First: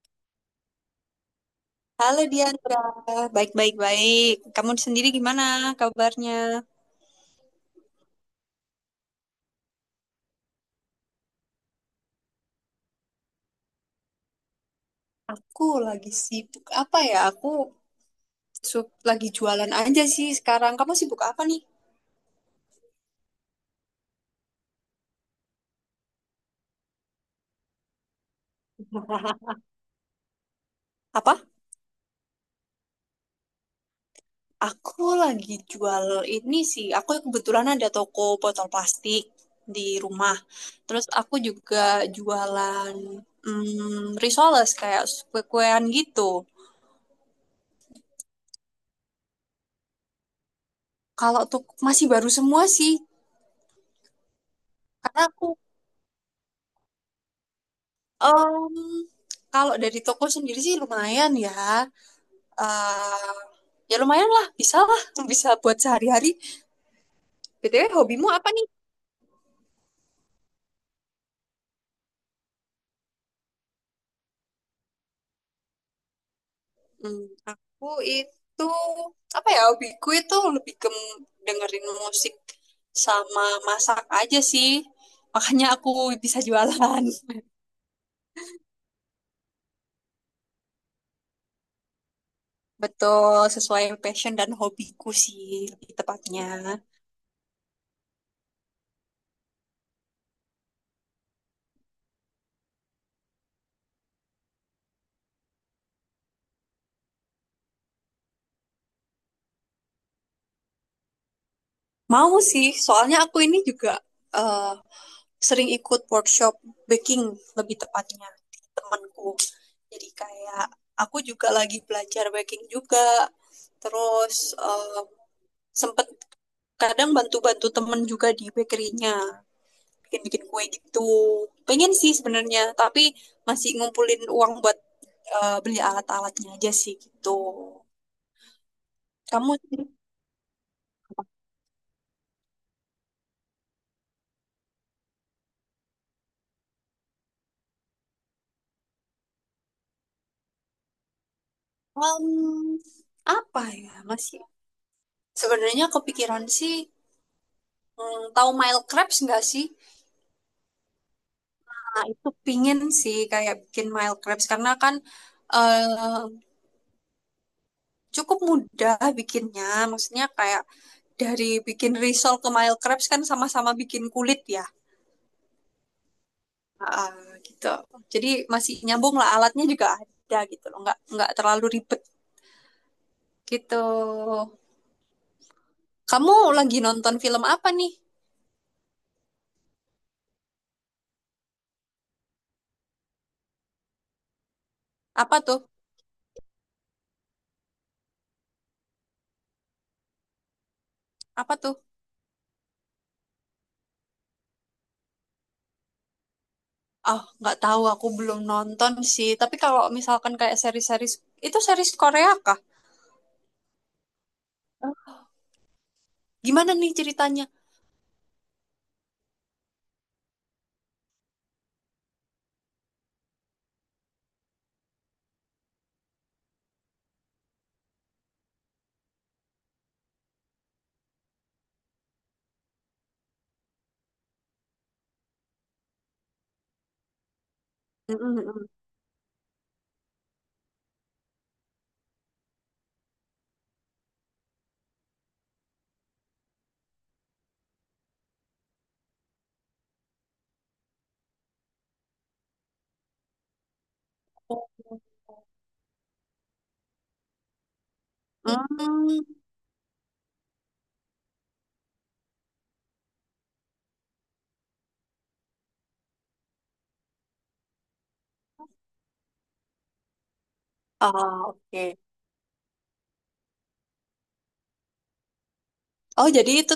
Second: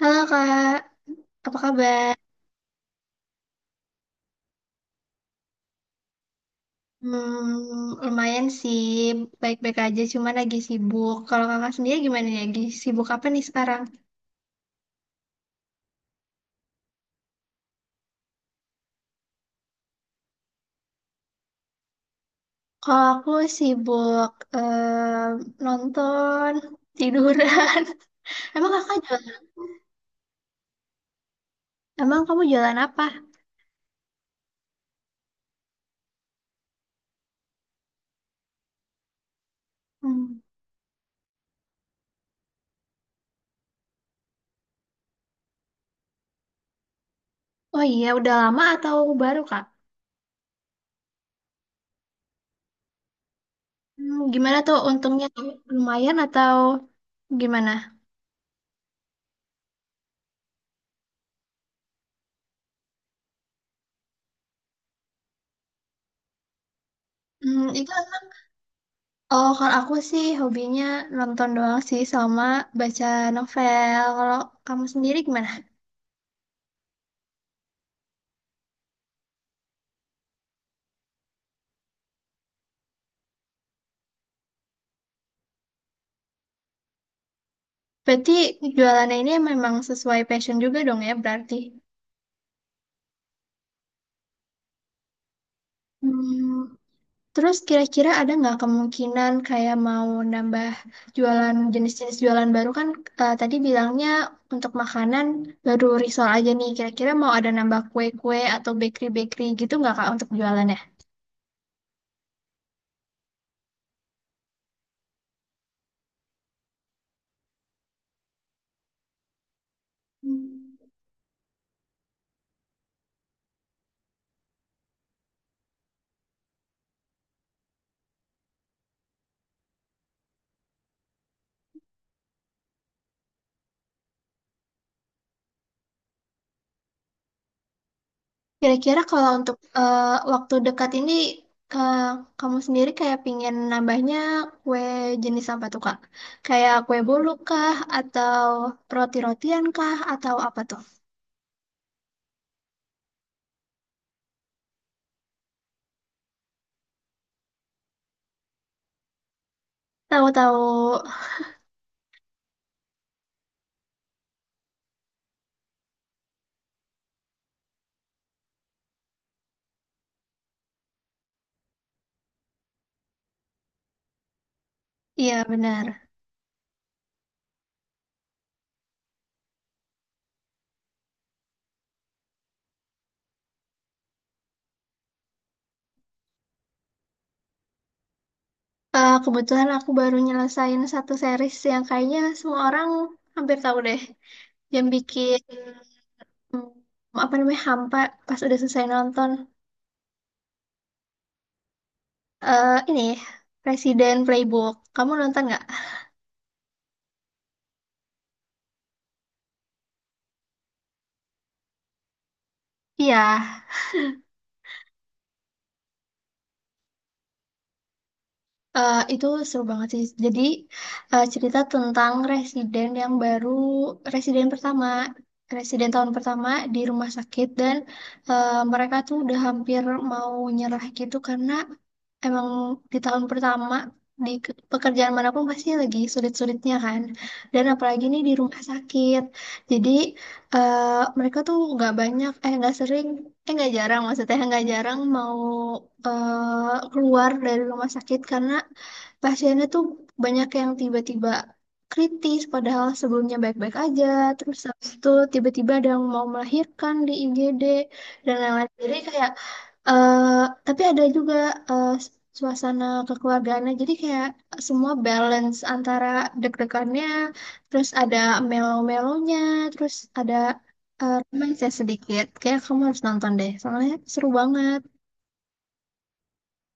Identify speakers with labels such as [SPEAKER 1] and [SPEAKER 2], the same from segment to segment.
[SPEAKER 1] Halo Kak, apa kabar?
[SPEAKER 2] Halo Diandra, baik-baik-baik. Kamu sendiri gimana kabarnya?
[SPEAKER 1] Lumayan sih, baik-baik aja, cuman lagi sibuk. Kalau kakak sendiri gimana nih? Lagi sibuk apa nih sekarang?
[SPEAKER 2] Aku lagi sibuk apa ya? Aku lagi jualan aja sih sekarang. Kamu sibuk apa nih?
[SPEAKER 1] Kalau aku sibuk em, nonton, tiduran. Emang kakak jualan?
[SPEAKER 2] Apa?
[SPEAKER 1] Emang kamu jualan apa?
[SPEAKER 2] Aku lagi jual ini sih. Aku kebetulan ada toko botol plastik di rumah.
[SPEAKER 1] Hmm.
[SPEAKER 2] Terus aku juga jualan risoles kayak kue-kuean gitu.
[SPEAKER 1] Oh iya, udah lama atau baru Kak?
[SPEAKER 2] Kalau tuh masih baru semua sih.
[SPEAKER 1] Gimana tuh
[SPEAKER 2] Karena
[SPEAKER 1] untungnya?
[SPEAKER 2] aku
[SPEAKER 1] Lumayan atau gimana?
[SPEAKER 2] Em, kalau dari toko sendiri sih lumayan ya. Eh, ya lumayan lah, bisa lah, bisa buat sehari-hari.
[SPEAKER 1] Hmm,
[SPEAKER 2] BTW
[SPEAKER 1] itu
[SPEAKER 2] hobimu apa nih?
[SPEAKER 1] Oh, kalau aku sih hobinya nonton doang sih sama baca novel. Kalau kamu sendiri gimana?
[SPEAKER 2] Hmm, aku itu apa ya? Hobiku itu lebih ke dengerin musik sama masak aja sih. Makanya aku bisa jualan.
[SPEAKER 1] Berarti jualannya ini memang sesuai passion juga dong ya berarti.
[SPEAKER 2] Betul, sesuai passion dan hobiku sih lebih tepatnya.
[SPEAKER 1] Hmm, terus kira-kira ada nggak kemungkinan kayak mau nambah jualan jenis-jenis jualan baru kan tadi bilangnya untuk makanan baru risol aja nih. Kira-kira mau ada nambah kue-kue atau bakery-bakery gitu nggak Kak untuk jualannya?
[SPEAKER 2] Mau sih, soalnya aku ini juga eh, sering ikut workshop baking lebih tepatnya di temanku. Jadi kayak
[SPEAKER 1] Hmm.
[SPEAKER 2] aku juga lagi belajar baking juga. Terus sempet kadang bantu-bantu temen juga di bakerynya bikin-bikin kue gitu. Pengen sih sebenarnya, tapi masih ngumpulin uang buat beli alat-alatnya aja sih gitu.
[SPEAKER 1] Kira-kira kalau
[SPEAKER 2] Kamu
[SPEAKER 1] untuk waktu dekat ini, ke kamu sendiri kayak pingin nambahnya kue jenis apa tuh, Kak? Kayak kue bolu kah? Atau roti-rotian kah? Atau apa tuh?
[SPEAKER 2] em, apa ya masih sebenarnya kepikiran sih, tahu Mile Crabs nggak sih?
[SPEAKER 1] Tahu-tahu,
[SPEAKER 2] Nah, itu pingin sih kayak bikin mild crepes karena kan eh, cukup mudah bikinnya. Maksudnya kayak dari bikin risol ke mild crepes kan sama-sama bikin kulit ya.
[SPEAKER 1] iya benar.
[SPEAKER 2] Ah, gitu. Jadi masih nyambung lah, alatnya juga ada gitu loh. Nggak terlalu ribet gitu. Kamu lagi nonton film apa nih?
[SPEAKER 1] Kebetulan aku baru nyelesain satu series yang kayaknya semua orang hampir tahu deh. Yang
[SPEAKER 2] Apa
[SPEAKER 1] bikin,
[SPEAKER 2] tuh?
[SPEAKER 1] apa namanya, hampa pas udah selesai nonton.
[SPEAKER 2] Apa tuh?
[SPEAKER 1] Eh, ini, Presiden Playbook. Kamu nonton nggak?
[SPEAKER 2] Oh, nggak tahu, aku belum nonton sih. Tapi kalau misalkan kayak seri-seri itu, series Korea kah?
[SPEAKER 1] Iya.
[SPEAKER 2] Gimana nih ceritanya?
[SPEAKER 1] Itu seru banget sih. Jadi cerita tentang residen yang baru, residen pertama, residen tahun pertama di rumah sakit dan mereka tuh udah hampir mau nyerah gitu karena emang di tahun pertama pekerjaan manapun pasti lagi sulit-sulitnya kan. Dan apalagi nih di rumah sakit. Jadi eh, mereka tuh nggak sering nggak jarang maksudnya nggak jarang mau keluar dari rumah sakit karena pasiennya tuh banyak yang tiba-tiba kritis padahal sebelumnya baik-baik aja terus habis itu tiba-tiba ada yang mau melahirkan di IGD dan lain-lain jadi
[SPEAKER 2] Hmm.
[SPEAKER 1] kayak eh tapi ada juga eh, suasana kekeluargaannya. Jadi kayak semua balance antara deg-degannya, terus ada melo-melonya, terus ada
[SPEAKER 2] Ah,
[SPEAKER 1] romance
[SPEAKER 2] oke.
[SPEAKER 1] sedikit. Kayak kamu harus nonton deh, soalnya seru banget.
[SPEAKER 2] Oh, jadi itu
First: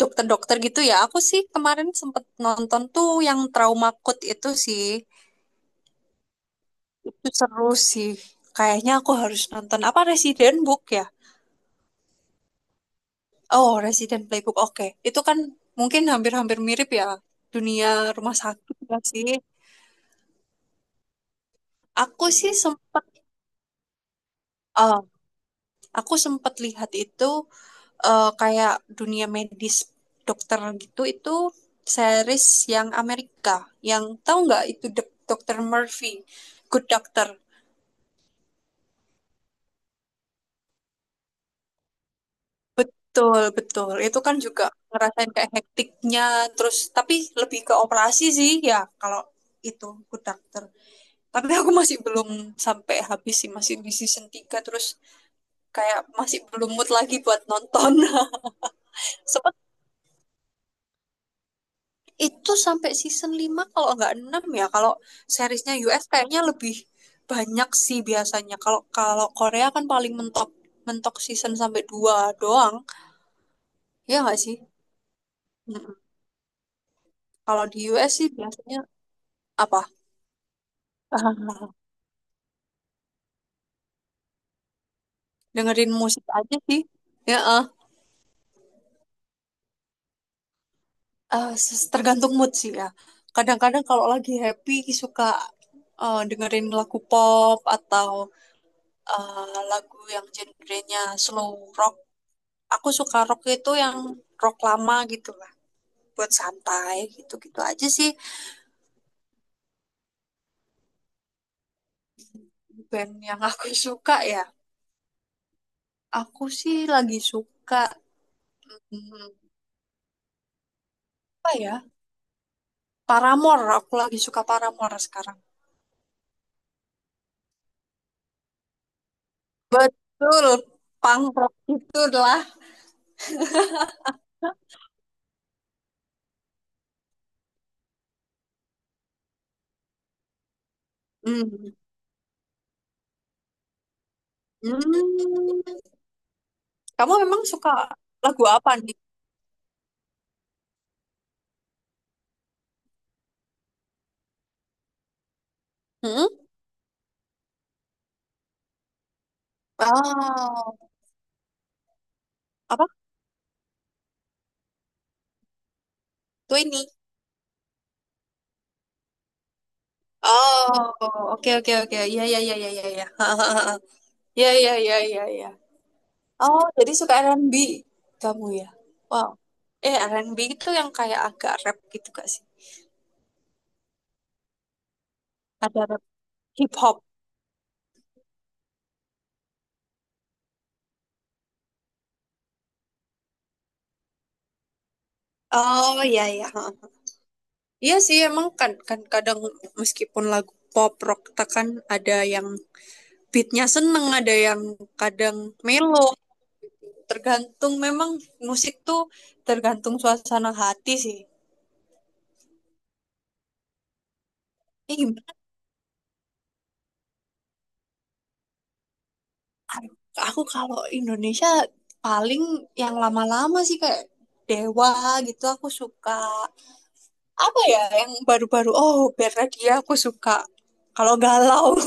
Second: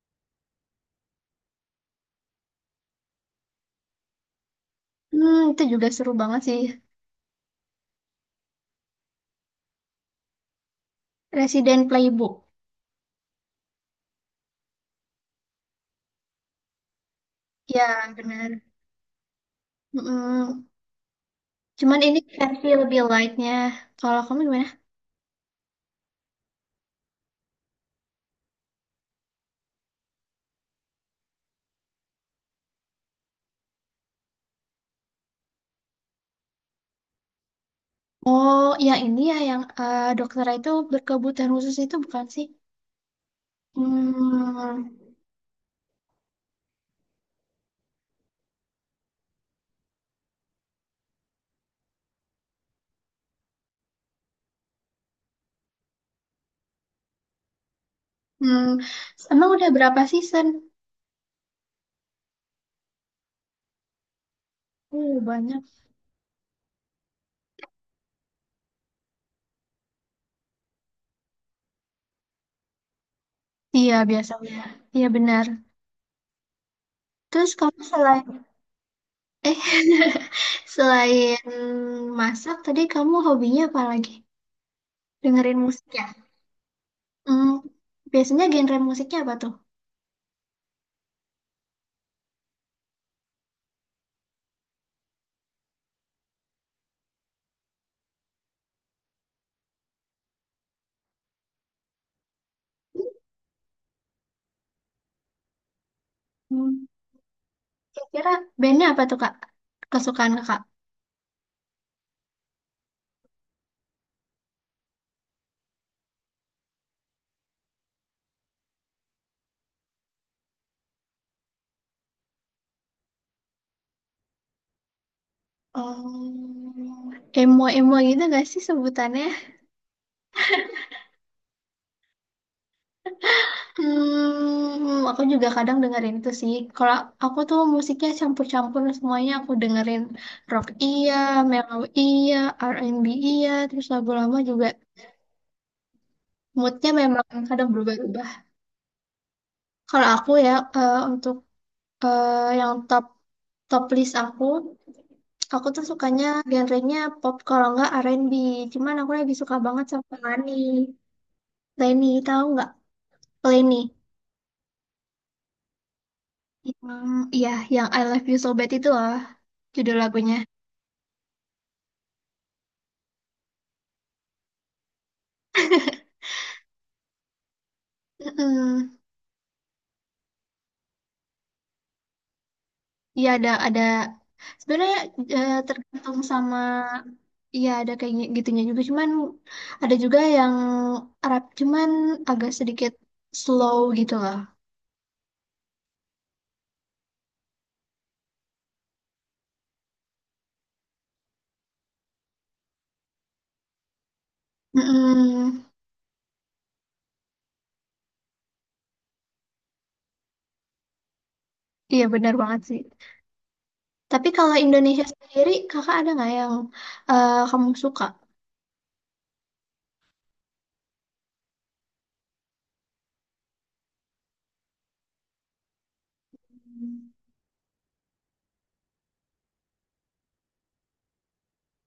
[SPEAKER 2] dokter-dokter gitu ya. Aku sih kemarin sempet nonton tuh yang Trauma Code itu sih.
[SPEAKER 1] Itu juga seru banget sih.
[SPEAKER 2] Itu seru sih. Kayaknya aku harus nonton apa, Resident Book ya?
[SPEAKER 1] Resident Playbook.
[SPEAKER 2] Oh, Resident Playbook. Oke. Itu kan mungkin hampir-hampir mirip ya, dunia
[SPEAKER 1] Ya,
[SPEAKER 2] rumah
[SPEAKER 1] benar.
[SPEAKER 2] sakit ya sih.
[SPEAKER 1] Mm-mm. Cuman ini
[SPEAKER 2] Aku sih
[SPEAKER 1] versi lebih
[SPEAKER 2] sempet
[SPEAKER 1] lightnya. Kalau kamu gimana?
[SPEAKER 2] eh, aku sempet lihat itu, kayak dunia medis dokter gitu, itu series yang Amerika, yang tahu nggak itu Dr. Murphy, Good Doctor.
[SPEAKER 1] Oh, yang ini ya, yang dokter itu berkebutuhan khusus itu bukan sih?
[SPEAKER 2] Betul, betul, itu kan juga
[SPEAKER 1] Hmm,
[SPEAKER 2] ngerasain kayak hektiknya, terus tapi lebih ke operasi sih ya kalau itu Good Doctor. Tapi aku masih belum sampai habis sih, masih di season 3, terus kayak masih belum mood lagi buat nonton.
[SPEAKER 1] hmm, emang udah berapa season?
[SPEAKER 2] Itu sampai season 5 kalau nggak 6 ya. Kalau
[SPEAKER 1] Oh, banyak.
[SPEAKER 2] seriesnya US kayaknya lebih banyak sih biasanya. Kalau kalau Korea kan paling mentok mentok season sampai 2 doang.
[SPEAKER 1] Iya,
[SPEAKER 2] Ya nggak sih?
[SPEAKER 1] biasanya. Iya, benar.
[SPEAKER 2] Mm-mm.
[SPEAKER 1] Terus
[SPEAKER 2] Kalau di
[SPEAKER 1] kamu
[SPEAKER 2] US
[SPEAKER 1] selain
[SPEAKER 2] sih biasanya
[SPEAKER 1] eh
[SPEAKER 2] apa?
[SPEAKER 1] selain masak tadi kamu hobinya apa lagi? Dengerin musik
[SPEAKER 2] Dengerin
[SPEAKER 1] ya?
[SPEAKER 2] musik aja sih. Ya,
[SPEAKER 1] Hmm,
[SPEAKER 2] eh.
[SPEAKER 1] biasanya genre musiknya apa tuh?
[SPEAKER 2] Tergantung mood sih ya. Kadang-kadang kalau lagi happy suka dengerin lagu pop, atau lagu yang genrenya slow rock. Aku suka rock, itu yang rock lama gitu lah, buat
[SPEAKER 1] Hmm.
[SPEAKER 2] santai gitu-gitu aja sih.
[SPEAKER 1] Kira-kira bandnya apa tuh, Kak? Kesukaan Kakak?
[SPEAKER 2] Band yang aku suka ya, aku sih lagi suka, hmm, apa ya, Paramore. Aku lagi suka Paramore sekarang.
[SPEAKER 1] Oh, emo-emo gitu gak sih sebutannya?
[SPEAKER 2] Betul, punk rock itu lah
[SPEAKER 1] Aku juga kadang dengerin itu sih. Kalau aku tuh musiknya campur-campur semuanya. Aku dengerin rock iya,
[SPEAKER 2] hmm.
[SPEAKER 1] mellow iya, R&B iya, terus lagu lama juga.
[SPEAKER 2] Hmm.
[SPEAKER 1] Moodnya
[SPEAKER 2] Kamu
[SPEAKER 1] memang
[SPEAKER 2] memang
[SPEAKER 1] kadang
[SPEAKER 2] suka
[SPEAKER 1] berubah-ubah.
[SPEAKER 2] lagu apa nih
[SPEAKER 1] Kalau aku ya eh, untuk yang top top list aku tuh sukanya
[SPEAKER 2] hmm?
[SPEAKER 1] genrenya pop kalau nggak R&B. Cuman aku lagi suka banget sama Lani.
[SPEAKER 2] Oh,
[SPEAKER 1] Leni, tahu nggak?
[SPEAKER 2] apa?
[SPEAKER 1] Leni.
[SPEAKER 2] Twenty?
[SPEAKER 1] Yang, iya, yang I Love You So Bad itu loh, judul lagunya.
[SPEAKER 2] Oh, oke, oke, oke, iya, iya, iya, iya, iya. Iya, iya, iya, iya, iya. Oh, jadi suka R&B kamu ya?
[SPEAKER 1] Mm-mm.
[SPEAKER 2] Wow. Eh, R&B itu yang kayak agak rap gitu gak sih?
[SPEAKER 1] Iya ada sebenarnya eh,
[SPEAKER 2] Ada rap
[SPEAKER 1] tergantung sama
[SPEAKER 2] hip hop.
[SPEAKER 1] iya ada kayak gitunya juga cuman ada juga yang Arab cuman agak sedikit slow gitu loh.
[SPEAKER 2] Oh, iya iya. Heeh. Iya sih, emang kan kan kadang, meskipun lagu pop rock tak kan, ada yang beatnya seneng, ada yang kadang
[SPEAKER 1] Mm-mm.
[SPEAKER 2] melo. Tergantung, memang musik tuh tergantung suasana hati sih.
[SPEAKER 1] Iya benar banget sih. Tapi kalau
[SPEAKER 2] Ini
[SPEAKER 1] Indonesia
[SPEAKER 2] gimana?
[SPEAKER 1] sendiri kakak ada nggak yang kamu suka?
[SPEAKER 2] Aduh, aku kalau Indonesia paling yang lama-lama sih kayak Dewa gitu aku suka. Apa ya yang baru-baru, oh Bernadia aku suka kalau galau.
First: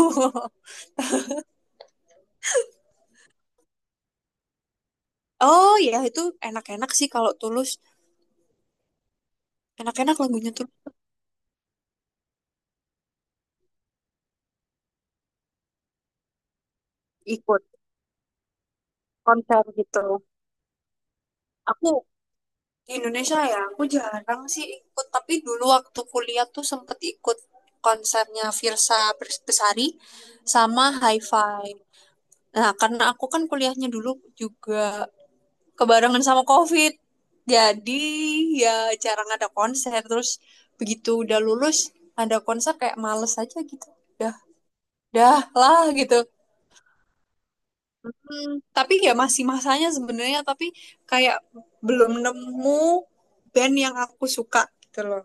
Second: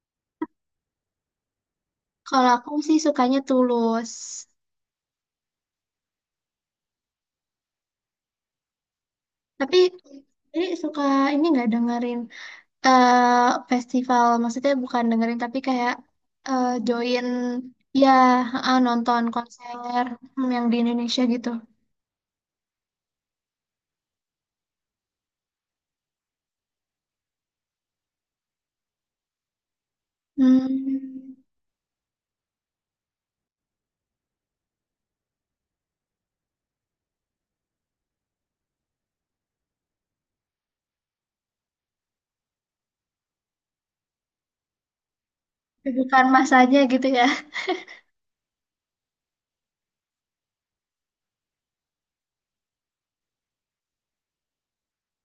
[SPEAKER 1] Kalau aku sih sukanya Tulus.
[SPEAKER 2] Oh ya, itu enak-enak sih kalau Tulus,
[SPEAKER 1] Tapi
[SPEAKER 2] enak-enak lagunya
[SPEAKER 1] ini
[SPEAKER 2] tuh.
[SPEAKER 1] suka ini nggak dengerin festival maksudnya bukan dengerin tapi kayak join
[SPEAKER 2] Ikut
[SPEAKER 1] ya nonton
[SPEAKER 2] konser
[SPEAKER 1] konser
[SPEAKER 2] gitu.
[SPEAKER 1] yang di Indonesia gitu.
[SPEAKER 2] Aku di Indonesia ya, aku jarang sih ikut, tapi dulu waktu kuliah tuh sempet ikut konsernya Virsa Besari sama
[SPEAKER 1] Hmm,
[SPEAKER 2] Hi-Fi. Nah, karena aku kan kuliahnya dulu juga kebarengan sama COVID. Jadi ya jarang ada konser. Terus begitu udah lulus, ada konser kayak males aja gitu. Dah, dah lah gitu.
[SPEAKER 1] bukan masanya gitu ya.
[SPEAKER 2] Hmm, tapi ya masih masanya sebenarnya, tapi kayak belum nemu band yang aku suka gitu loh.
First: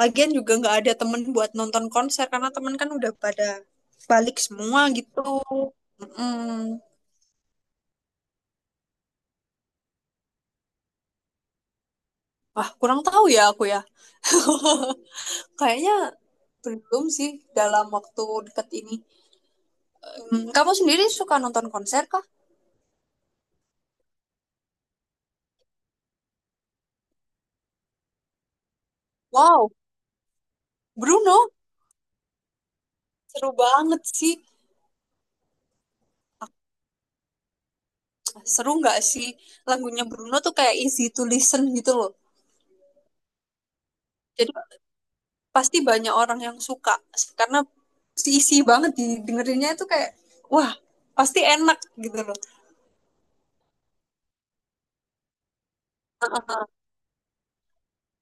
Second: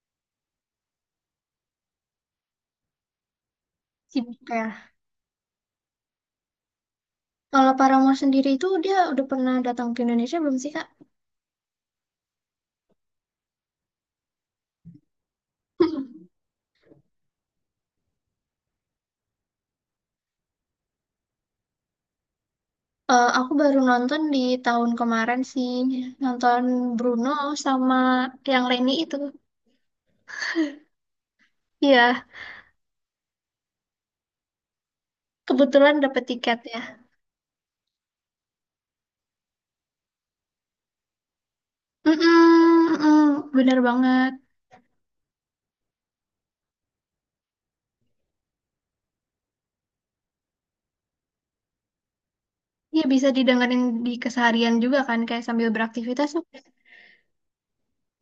[SPEAKER 2] Lagian juga nggak ada temen buat nonton konser karena temen kan udah pada balik
[SPEAKER 1] Sibuk
[SPEAKER 2] semua
[SPEAKER 1] ya.
[SPEAKER 2] gitu. Mm-mm.
[SPEAKER 1] Kalau Paramore sendiri itu dia udah pernah datang ke Indonesia belum sih Kak?
[SPEAKER 2] Wah, kurang tahu ya aku ya. Kayaknya belum sih dalam waktu dekat ini. Kamu sendiri suka nonton konser kah?
[SPEAKER 1] Aku baru nonton di tahun kemarin sih, nonton Bruno sama yang Lenny itu.
[SPEAKER 2] Wow, Bruno,
[SPEAKER 1] Iya,
[SPEAKER 2] seru banget sih.
[SPEAKER 1] kebetulan dapet tiket ya.
[SPEAKER 2] Seru nggak sih? Lagunya Bruno tuh kayak easy to listen gitu loh.
[SPEAKER 1] Mm-mm, mm-mm, bener banget.
[SPEAKER 2] Jadi pasti banyak orang yang suka, karena isi banget didengerinnya itu kayak wah, pasti enak gitu loh.
[SPEAKER 1] Iya bisa didengerin di keseharian juga kan kayak sambil beraktivitas tuh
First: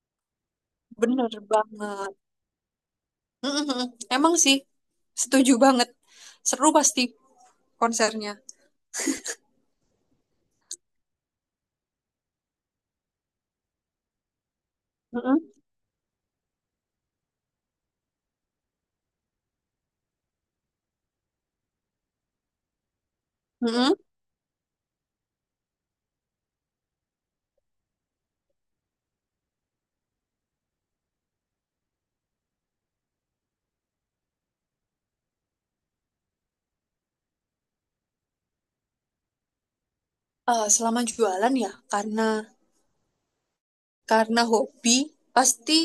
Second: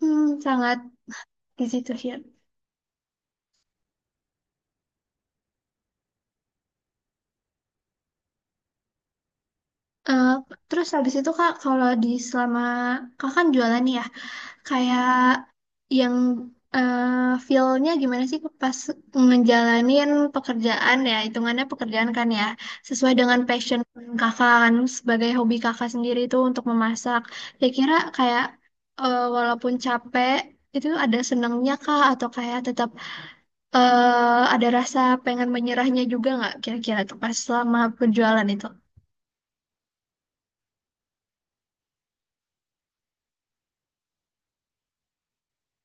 [SPEAKER 1] sangat
[SPEAKER 2] Bener
[SPEAKER 1] di situ sih.
[SPEAKER 2] banget. Mm-mm-mm. Emang sih, setuju banget. Seru pasti konsernya.
[SPEAKER 1] Eh, terus habis itu Kak kalau di selama kak kan jualan nih ya kayak
[SPEAKER 2] Mm-mm.
[SPEAKER 1] yang eh feel-nya gimana sih pas ngejalanin pekerjaan ya hitungannya pekerjaan kan ya sesuai dengan passion
[SPEAKER 2] Mm-mm.
[SPEAKER 1] Kakak kan sebagai hobi Kakak sendiri itu untuk memasak. Saya kira kayak walaupun capek itu ada senangnya kak atau kayak tetap ada rasa pengen menyerahnya juga nggak kira-kira tuh pas selama penjualan itu?
[SPEAKER 2] Eh, selama jualan ya, karena hobi, pasti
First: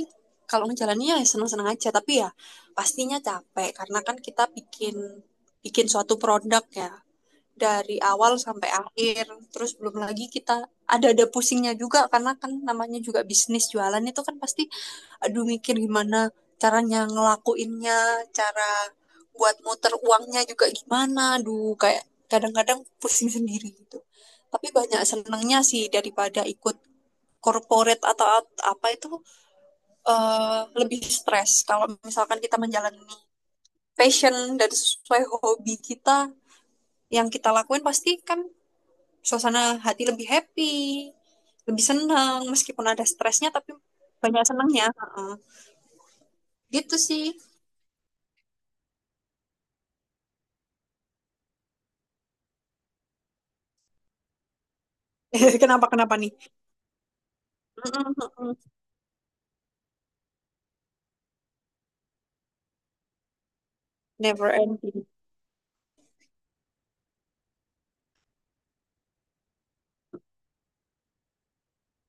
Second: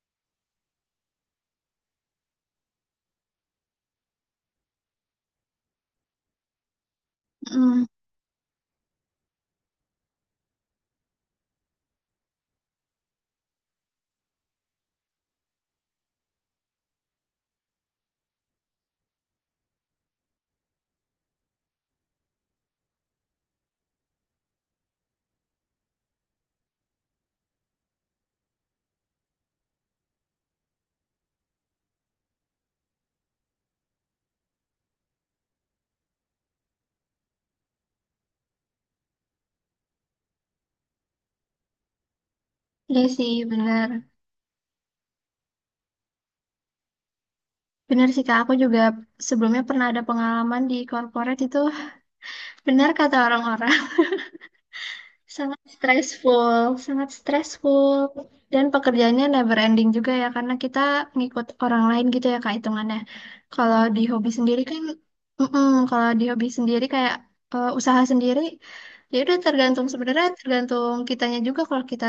[SPEAKER 2] kalau ngejalannya ya seneng-seneng aja, tapi ya pastinya capek karena kan kita bikin bikin suatu produk ya,
[SPEAKER 1] Hmm,
[SPEAKER 2] dari awal sampai akhir. Terus belum lagi kita ada pusingnya juga, karena kan namanya juga bisnis jualan itu kan pasti, aduh, mikir gimana caranya ngelakuinnya, cara buat muter uangnya juga gimana, aduh, kayak kadang-kadang pusing sendiri gitu. Tapi banyak senangnya sih daripada ikut corporate atau apa itu, lebih stres. Kalau misalkan kita menjalani passion dan sesuai hobi kita yang kita lakuin, pasti kan suasana hati lebih happy, lebih senang, meskipun
[SPEAKER 1] iya
[SPEAKER 2] ada
[SPEAKER 1] sih
[SPEAKER 2] stresnya tapi
[SPEAKER 1] benar.
[SPEAKER 2] banyak senangnya. Heeh. Gitu sih.
[SPEAKER 1] Benar sih Kak, aku juga sebelumnya pernah ada pengalaman di corporate itu benar kata orang-orang
[SPEAKER 2] Kenapa kenapa nih?
[SPEAKER 1] sangat stressful
[SPEAKER 2] Mm-mm.
[SPEAKER 1] dan pekerjaannya never ending juga ya karena kita ngikut orang lain gitu ya Kak hitungannya. Kalau di hobi
[SPEAKER 2] Never
[SPEAKER 1] sendiri kan
[SPEAKER 2] ending.
[SPEAKER 1] mm-mm, kalau di hobi sendiri kayak usaha sendiri ya udah tergantung sebenarnya tergantung kitanya juga kalau kita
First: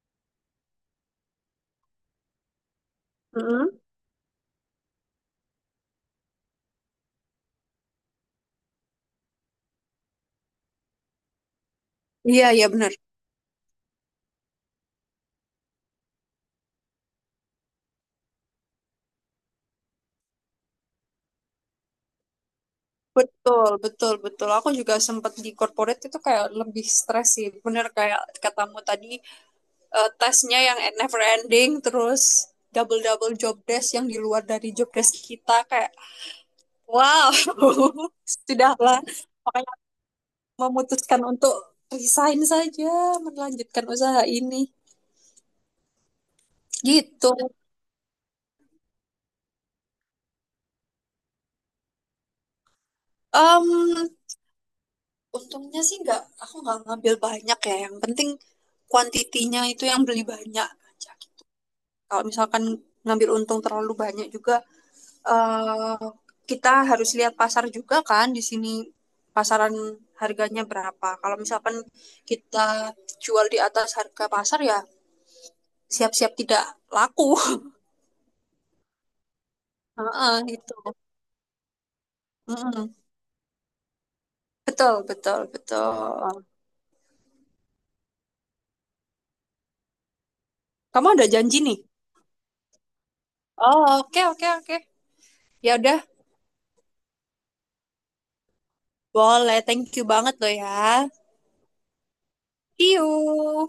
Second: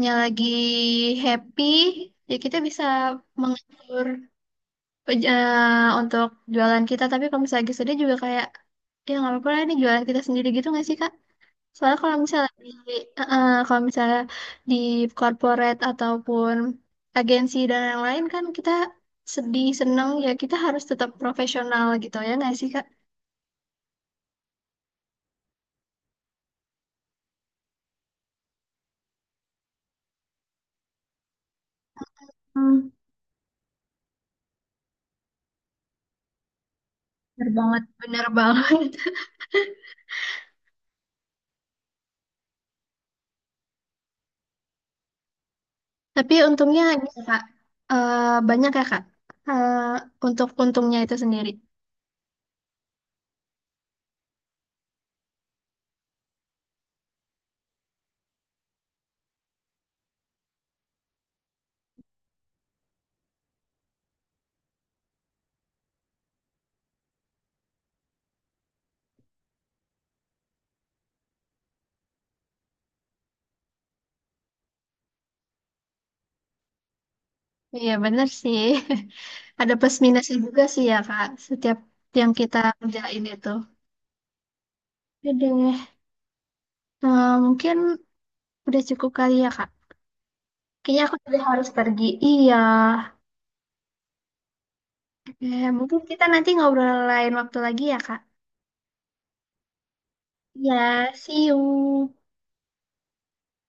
[SPEAKER 1] nya lagi happy, ya kita bisa
[SPEAKER 2] Mm-mm.
[SPEAKER 1] mengatur untuk jualan kita. Tapi kalau misalnya lagi sedih juga kayak, ya nggak apa-apa lah ini jualan kita sendiri gitu nggak sih Kak? Soalnya kalau misalnya
[SPEAKER 2] Iya
[SPEAKER 1] di,
[SPEAKER 2] iya benar.
[SPEAKER 1] kalau misalnya di corporate ataupun agensi dan yang lain kan kita sedih, seneng, ya kita harus tetap profesional gitu ya nggak sih Kak?
[SPEAKER 2] Betul, betul, betul. Aku juga sempat di corporate itu kayak lebih stres sih. Bener kayak katamu tadi, tesnya yang never ending, terus
[SPEAKER 1] Hmm,
[SPEAKER 2] double double job desk yang di luar dari job desk kita, kayak wow.
[SPEAKER 1] bener banget. Bener banget.
[SPEAKER 2] Sudahlah, makanya memutuskan untuk resign saja, melanjutkan usaha ini
[SPEAKER 1] Tapi untungnya gitu,
[SPEAKER 2] gitu.
[SPEAKER 1] Kak. Eh, banyak ya, Kak. Eh, untuk untungnya itu sendiri.
[SPEAKER 2] Um untungnya sih nggak, aku nggak ngambil banyak ya, yang penting kuantitinya itu yang beli banyak aja. Kalau misalkan ngambil untung terlalu banyak juga, eh, kita harus lihat pasar juga kan, di sini pasaran harganya berapa. Kalau misalkan kita jual di atas harga pasar, ya siap-siap tidak laku.
[SPEAKER 1] Iya, benar sih. Ada plus minusnya
[SPEAKER 2] Heeh,
[SPEAKER 1] juga
[SPEAKER 2] gitu.
[SPEAKER 1] sih ya, Kak. Setiap yang kita
[SPEAKER 2] Mm-mm.
[SPEAKER 1] kerjain itu.
[SPEAKER 2] Betul,
[SPEAKER 1] Oke
[SPEAKER 2] betul,
[SPEAKER 1] deh.
[SPEAKER 2] betul.
[SPEAKER 1] Mungkin udah cukup kali ya, Kak. Kayaknya
[SPEAKER 2] Kamu
[SPEAKER 1] aku
[SPEAKER 2] ada
[SPEAKER 1] sudah
[SPEAKER 2] janji
[SPEAKER 1] harus
[SPEAKER 2] nih?
[SPEAKER 1] pergi. Iya.
[SPEAKER 2] Oh, oke, oke, oke. Ya udah,
[SPEAKER 1] Mungkin kita nanti ngobrol lain waktu lagi ya, Kak.
[SPEAKER 2] boleh. Thank you banget loh ya.
[SPEAKER 1] Ya, see you.
[SPEAKER 2] See you.